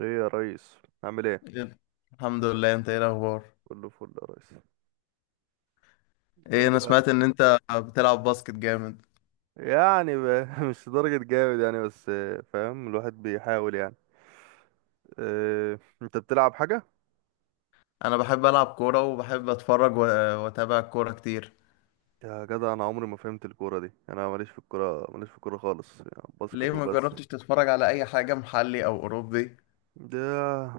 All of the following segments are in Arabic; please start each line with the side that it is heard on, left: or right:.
right: ايه يا ريس، عامل ايه؟
left: الحمد لله، انت ايه الاخبار؟
right: كله فل يا ريس. قول
left: ايه،
right: لي
left: انا
right: بقى.
left: سمعت ان انت بتلعب باسكت جامد.
right: يعني بقى مش لدرجة جامد يعني، بس فاهم، الواحد بيحاول يعني. اه، انت بتلعب حاجة؟
left: انا بحب العب كوره وبحب اتفرج واتابع الكوره كتير.
right: يا جدع، انا عمري ما فهمت الكورة دي، انا ماليش في الكورة، ماليش في الكورة خالص، يعني
left: ليه
right: باسكت
left: ما
right: وبس.
left: جربتش تتفرج على اي حاجه محلي او اوروبي؟
right: ده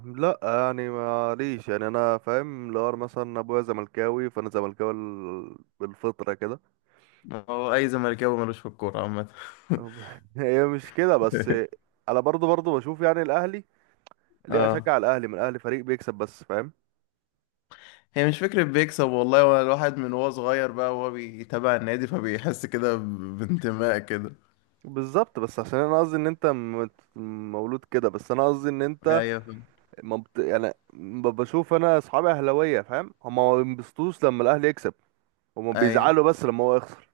right: لا يعني ماليش، يعني انا فاهم، لو أنا مثلا ابويا زملكاوي فانا زملكاوي بالفطرة كده.
left: ما هو اي زملكاوي ملوش في الكوره عامه.
right: هي مش كده بس. انا برضو بشوف يعني الاهلي. ليه
left: اه،
right: اشجع الاهلي؟ من الاهلي فريق بيكسب، بس فاهم.
left: هي مش فكره بيكسب والله، هو الواحد من وهو صغير بقى وهو بيتابع النادي فبيحس كده بانتماء كده.
right: بالظبط، بس عشان انا قصدي ان انت مولود كده، بس انا قصدي ان انت
left: ايوه فاهم.
right: ما بت... يعني ب- بشوف، انا اصحابي اهلاويه، فاهم، هما ما بينبسطوش لما الاهلي يكسب، هما
left: ايوه،
right: بيزعلوا بس لما هو يخسر.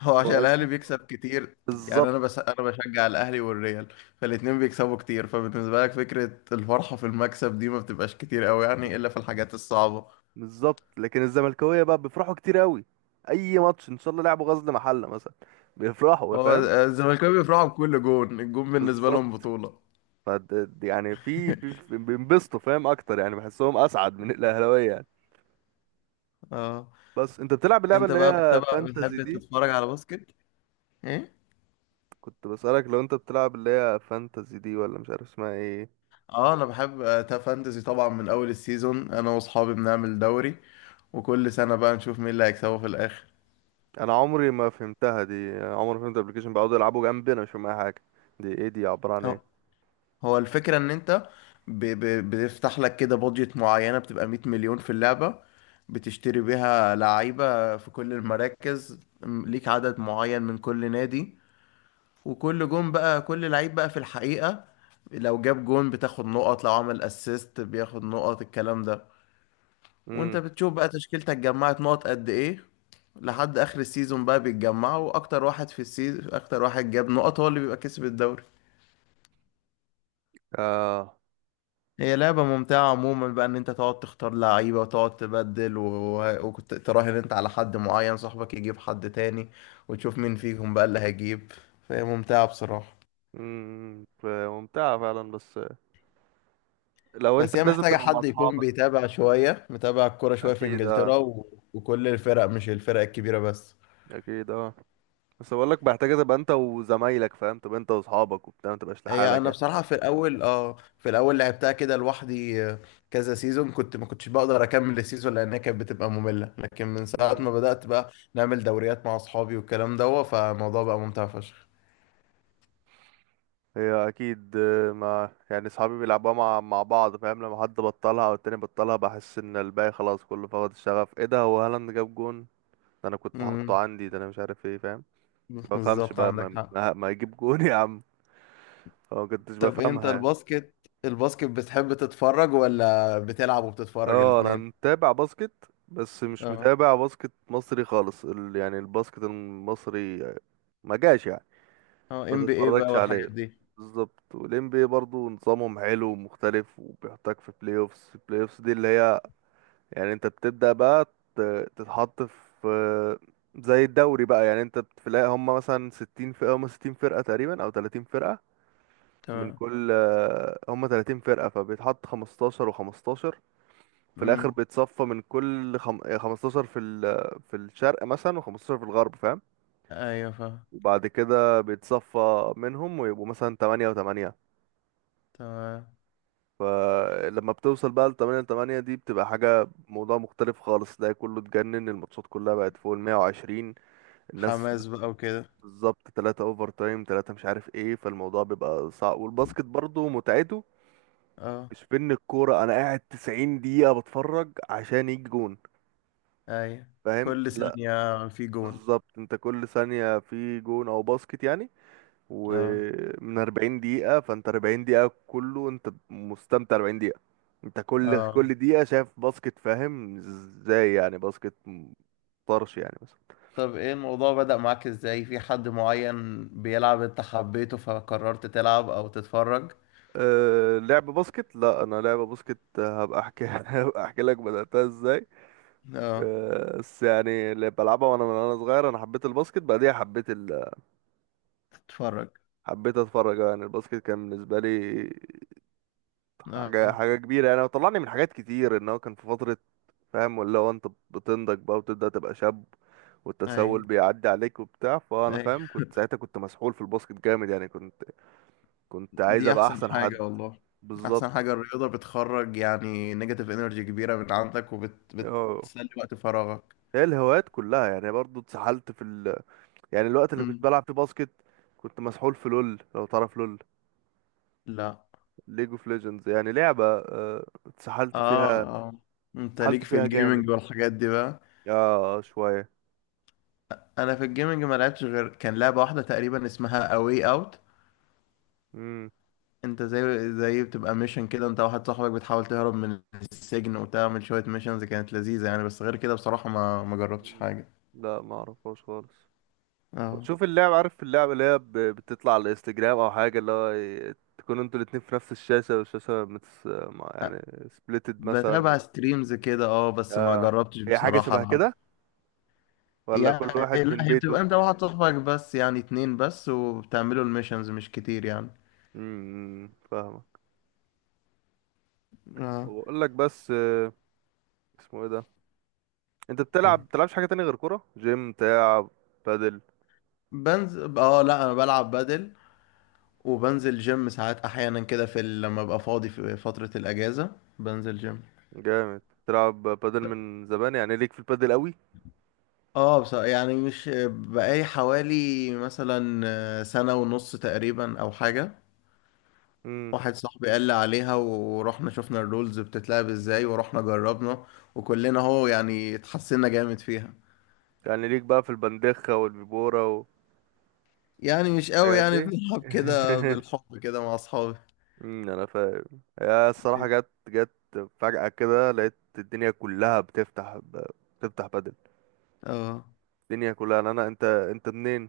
left: هو
right: هما
left: عشان الاهلي
right: قاسيين.
left: بيكسب كتير. يعني انا
right: بالظبط.
left: بس انا بشجع الاهلي والريال، فالاتنين بيكسبوا كتير، فبالنسبه لك فكره الفرحه في المكسب دي ما بتبقاش كتير قوي يعني الا في الحاجات الصعبه.
right: بالظبط، لكن الزملكاويه بقى بيفرحوا كتير قوي. اي ماتش، ان شاء الله لعبوا غزل محله مثلا، بيفرحوا،
left: هو
right: فاهم.
left: الزمالكاوي بيفرحوا بكل جون، الجون بالنسبه لهم
right: بالظبط.
left: بطوله.
right: فد... يعني في في في- بينبسطوا، فاهم اكتر، يعني بحسهم اسعد من الاهلاويه يعني.
left: اه
right: بس انت بتلعب اللعبه
left: انت
right: اللي
left: بقى
right: هي
left: بتتابع،
right: فانتزي
left: بتحب
right: دي؟
left: تتفرج على باسكت؟ ايه.
right: كنت بسألك لو انت بتلعب اللي هي فانتزي دي، ولا مش عارف اسمها ايه.
left: اه انا بحب فانتزي طبعا، من اول السيزون انا واصحابي بنعمل دوري، وكل سنه بقى نشوف مين اللي هيكسبه في الاخر.
right: انا عمري ما فهمتها دي. عمري ما فهمت الابلكيشن، بيقعدوا يلعبوا جنبي انا مش فاهم اي حاجه. دي ايه؟ دي عباره عن ايه؟
left: هو الفكرة ان انت بتفتح لك كده بادجت معينة، بتبقى 100 مليون في اللعبة، بتشتري بيها لعيبة في كل المراكز، ليك عدد معين من كل نادي، وكل جون بقى، كل لعيب بقى في الحقيقة لو جاب جون بتاخد نقط، لو عمل اسيست بياخد نقط، الكلام ده. وانت
right: امم.
left: بتشوف بقى تشكيلتك جمعت نقط قد ايه لحد اخر السيزون، بقى بيتجمعوا واكتر واحد في السيزون، اكتر واحد جاب نقط هو اللي بيبقى كسب الدوري.
right: اه.
left: هي لعبة ممتعة عموما بقى، ان انت تقعد تختار لعيبة وتقعد تبدل وكنت تراهن انت على حد معين، صاحبك يجيب حد تاني وتشوف مين فيهم بقى اللي هيجيب، فهي ممتعة بصراحة.
right: ممتعه فعلا، بس لو انت
left: بس هي
right: لازم
left: محتاجة
right: تبقى مع
left: حد يكون
right: اصحابك.
left: بيتابع شوية، متابع الكورة شوية في
right: اكيد، اه.
left: انجلترا وكل الفرق، مش الفرق الكبيرة بس.
right: اكيد، اه. بس بقول لك محتاجه تبقى انت وزمايلك، فاهم، تبقى انت واصحابك وبتاع، ما تبقاش
left: هي
right: لحالك
left: انا بصراحه في الاول، اه في الاول لعبتها كده لوحدي كذا سيزون، كنت ما كنتش بقدر اكمل السيزون لانها كانت بتبقى ممله، لكن من ساعه
right: يعني.
left: ما بدات بقى نعمل دوريات مع اصحابي والكلام ده، فالموضوع بقى ممتع فشخ.
right: هي اكيد، ما يعني صحابي بيلعبوها مع بعض، فاهم. لما حد بطلها او التاني بطلها، بحس ان الباقي خلاص كله فقد الشغف. ايه ده؟ هو هالاند جاب جون؟ ده انا كنت حاطه
left: امم،
right: عندي، ده انا مش عارف ايه، فاهم. ما بفهمش
left: بالظبط
right: بقى،
left: عندك
right: ما,
left: حق.
right: ما ما يجيب جون يا عم. أنا ما كنتش
left: طب انت
right: بفهمها يعني.
left: الباسكت، الباسكت بتحب تتفرج ولا بتلعب وبتتفرج
right: اه، انا
left: الاتنين؟
right: متابع باسكت، بس مش
left: اه.
right: متابع باسكت مصري خالص. يعني الباسكت المصري ما جاش يعني.
left: اه
right: ما
left: ام بي اي بقى
right: تتفرجش عليه.
left: والحاجات دي.
right: بالظبط. والان بي برضه نظامهم حلو ومختلف، وبيحطك في بلاي اوفس. البلاي اوفس دي اللي هي يعني انت بتبدأ بقى تتحط في، زي الدوري بقى. يعني انت بتلاقي هم مثلا ستين فرقة، هم ستين فرقة تقريبا، او تلاتين فرقة. من
left: تمام.
right: كل، هم تلاتين فرقة، فبيتحط خمستاشر وخمستاشر. في الآخر
left: امم.
right: بيتصفى من كل خمستاشر في الشرق مثلا، وخمستاشر في الغرب، فاهم.
left: ايوه فاهم.
right: وبعد كده بيتصفى منهم، ويبقوا مثلا تمانية وتمانية.
left: تمام.
right: فلما بتوصل بقى لتمانية وتمانية دي، بتبقى حاجة، موضوع مختلف خالص. ده كله اتجنن، الماتشات كلها بقت فوق المية وعشرين. الناس بت-
left: حماس بقى وكده.
right: بالظبط، تلاتة اوفر تايم، تلاتة مش عارف ايه، فالموضوع بيبقى صعب. والباسكت برضو متعته
left: اه.
right: مش في ان الكورة انا قاعد 90 دقيقة بتفرج عشان يجي جون،
left: اي،
right: فاهم،
left: كل
right: لا.
left: ثانية في جون.
right: بالظبط، انت كل ثانية في جون او باسكت يعني.
left: اه.
right: ومن 40 دقيقة، فانت 40 دقيقة كله انت مستمتع، 40 دقيقة انت كل
left: اه.
right: كل دقيقة شايف باسكت، فاهم ازاي يعني. باسكت طرش يعني.
left: طب ايه الموضوع بدأ معاك ازاي؟ في حد معين بيلعب انت حبيته فقررت تلعب او تتفرج؟
right: أه، لعب باسكت، لا انا لعب باسكت، هبقى احكي هبقى احكي لك بدأتها ازاي.
left: اه.
right: بس يعني اللي بلعبها وانا من وانا صغير، انا حبيت الباسكت، بعديها حبيت
left: تتفرج.
right: حبيت اتفرج، يعني الباسكت كان بالنسبه لي حاجه
left: اه.
right: حاجه كبيره يعني، وطلعني من حاجات كتير. ان هو كان في فتره، فاهم، ولا هو انت بتنضج بقى وتبدأ تبقى شاب،
left: اي.
right: والتسول بيعدي عليك وبتاع، فانا
left: اي.
right: فاهم كنت ساعتها، كنت مسحول في الباسكت جامد يعني، كنت عايز
left: دي
right: ابقى
left: احسن
right: احسن حد.
left: حاجة والله. احسن
right: بالظبط.
left: حاجة الرياضة، بتخرج يعني نيجاتيف انرجي كبيرة من عندك
right: اه،
left: وبتسلي وقت فراغك.
right: هي الهوايات كلها يعني برضو اتسحلت في يعني الوقت اللي كنت
left: مم.
right: بلعب فيه باسكت، كنت مسحول في لول، لو تعرف لول،
left: لا.
right: ليج اوف ليجندز، يعني لعبة اتسحلت
left: اه.
right: فيها.
left: اه. انت
right: اتسحلت
left: ليك في
right: فيها جامد.
left: الجيمنج والحاجات دي بقى؟
right: اه، شوية.
left: انا في الجيمنج ما لعبتش غير كان لعبه واحده تقريبا اسمها اواي اوت.
right: امم.
left: انت زي بتبقى ميشن كده، انت واحد صاحبك بتحاول تهرب من السجن وتعمل شويه ميشنز، كانت لذيذه يعني، بس غير كده بصراحه ما جربتش حاجه.
right: لا، ما اعرفهاش خالص.
left: اه
right: شوف اللعبة، عارف اللعبة اللي هي بتطلع على الانستجرام او حاجة، اللي هو تكونوا انتوا الاتنين في نفس الشاشة، والشاشة متس... ما- يعني سبليتد مثلا.
left: بتابع ستريمز كده اه، بس ما
right: اه،
left: جربتش
right: هي حاجة
left: بصراحه
right: شبه
left: العب.
right: كده، ولا كل
left: يعني
right: واحد
left: لا،
right: من
left: هي
right: بيته؟
left: بتبقى انت واحد صاحبك بس، يعني اتنين بس، وبتعملوا الميشنز مش كتير يعني.
right: امم. فاهمك.
left: اه.
right: واقول لك بس، اسمه ايه ده؟ انت بتلعب،
left: إيه.
right: بتلعبش حاجه تانية غير كوره، جيم، بتاع؟ بادل.
left: بنزل، اه لا انا بلعب بدل وبنزل جيم ساعات احيانا كده، في لما ابقى فاضي في فترة الاجازة بنزل جيم.
right: جامد، بتلعب بادل من زمان يعني، ليك في البادل قوي.
left: اه، يعني مش بقالي حوالي مثلا سنة ونص تقريبا او حاجة.
right: امم.
left: واحد صاحبي قال لي عليها ورحنا شفنا الرولز بتتلعب ازاي ورحنا جربنا، وكلنا هو يعني اتحسنا جامد فيها.
right: يعني ليك بقى في البندخه والبيبوره
left: يعني مش قوي
right: والحاجات
left: يعني،
right: دي
left: بنلعب كده بالحب كده مع اصحابي.
right: انا فاهم. هي الصراحه جت جت فجاه كده، لقيت الدنيا كلها بتفتح بتفتح بادل،
left: اه.
right: الدنيا كلها. انت منين؟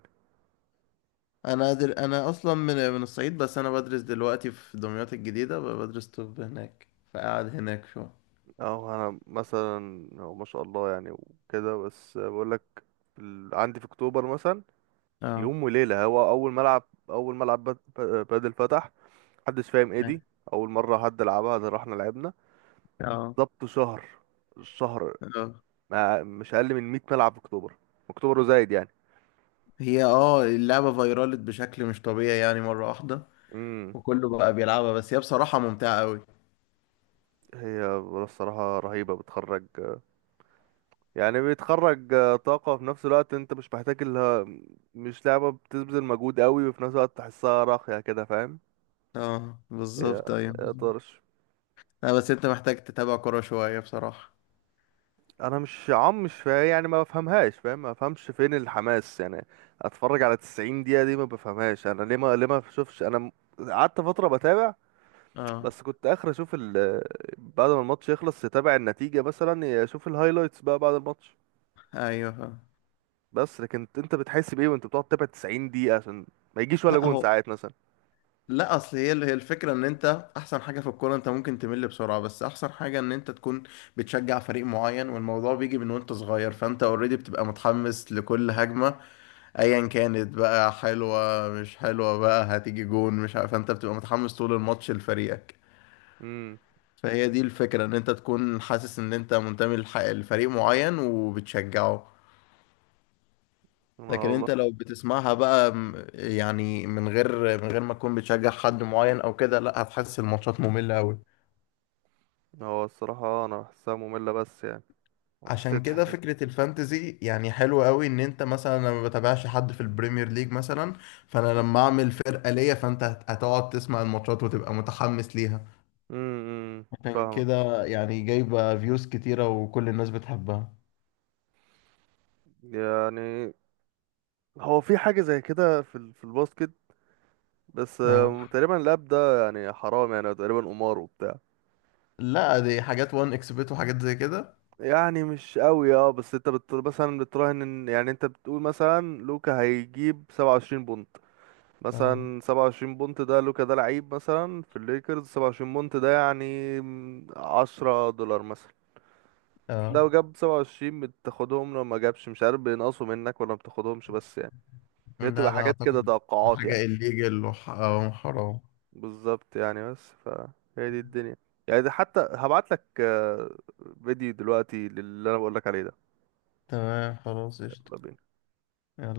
left: انا انا اصلا من الصعيد، بس انا بدرس دلوقتي في دمياط الجديدة، بدرس طب هناك، فقاعد هناك شو.
right: اه، انا مثلا هو ما شاء الله يعني وكده، بس بقول لك عندي في اكتوبر مثلا، في
left: اه.
right: يوم وليلة، هو أول ملعب، أول ملعب بادل فتح، محدش فاهم ايه
left: هاي.
right: دي، أول مرة حد لعبها، ده رحنا لعبنا.
left: اه.
right: بالظبط، شهر شهر،
left: اه.
right: ما مش أقل من 100 ملعب في أكتوبر. أكتوبر وزايد يعني.
left: هي اه اللعبة فيرالت بشكل مش طبيعي يعني مرة واحدة،
right: امم
left: وكله بقى بيلعبها، بس هي بصراحة ممتعة قوي.
right: هي الصراحة رهيبة، بتخرج يعني، بتخرج طاقة. في نفس الوقت انت مش محتاج اللي، مش لعبة بتبذل مجهود قوي، وفي نفس الوقت تحسها راقية كده، فاهم.
left: اه
right: هي،
left: بالظبط، ايوه.
right: هي طرش.
left: لا بس انت محتاج تتابع كورة شوية بصراحة.
right: انا مش عم مش فا يعني ما بفهمهاش، فاهم، ما بفهمش فين الحماس يعني. اتفرج على 90 دقيقة دي، ما بفهمهاش انا ليه ما بشوفش انا قعدت فترة بتابع،
left: اه.
right: بس كنت اخر اشوف ال، بعد ما الماتش يخلص يتابع النتيجة مثلا، اشوف الهايلايتس بقى بعد الماتش.
left: ايوه فاهم.
right: بس لكن انت، بتحس بايه وانت بتقعد تتابع 90 دقيقة، عشان ما يجيش ولا
left: لا
right: جون
left: هو،
right: ساعات مثلا.
left: لا اصل هي الفكره ان انت احسن حاجه في الكوره، انت ممكن تمل بسرعه، بس احسن حاجه ان انت تكون بتشجع فريق معين، والموضوع بيجي من وانت صغير، فانت اوريدي بتبقى متحمس لكل هجمه ايا كانت، بقى حلوه مش حلوه، بقى هتيجي جون مش عارف، فانت بتبقى متحمس طول الماتش لفريقك.
right: امم.
left: فهي دي الفكره، ان انت تكون حاسس ان انت منتمي لفريق معين وبتشجعه.
right: انا
left: لكن
right: والله.
left: انت لو بتسمعها بقى يعني من غير، من غير ما تكون بتشجع حد معين او كده، لا هتحس الماتشات مملة قوي.
right: هو الصراحة انا بحسها مملة، بس يعني ما
left: عشان
right: حسيتش.
left: كده فكرة الفانتزي يعني حلوة قوي، ان انت مثلا، انا ما بتابعش حد في البريمير ليج مثلا، فانا لما اعمل فرقة ليا فانت هتقعد تسمع الماتشات وتبقى متحمس ليها.
right: امم.
left: عشان
right: فاهمك.
left: كده يعني جايبة فيوز كتيرة وكل الناس بتحبها.
right: يعني هو في حاجة زي كده في في الباسكت، بس
left: آه.
right: تقريبا اللعب ده يعني حرام يعني، تقريبا قمار وبتاع.
left: لا دي حاجات وان اكسبت وحاجات زي كده.
right: يعني مش قوي. اه، بس انت مثلا بتراهن ان يعني، انت بتقول مثلا لوكا هيجيب 27 بونت،
left: آه.
right: مثلا 27 بونت ده، لوكا ده لعيب مثلا في الليكرز، 27 بونت ده يعني 10 دولار مثلا.
left: آه.
right: لو جاب 27 بتاخدهم، لو ما جابش مش عارف بينقصوا منك ولا ما بتاخدهمش، بس يعني هي
left: لا
right: بتبقى
left: لا
right: حاجات كده،
left: اعتقد.
right: توقعات
left: حاجة
right: يعني.
left: الليجل وحرام.
right: بالظبط يعني، بس فهي دي الدنيا. يعني ده حتى هبعت لك فيديو دلوقتي للي انا بقول لك عليه ده.
left: تمام، خلاص قشطة.
right: يلا بينا.
left: يلا.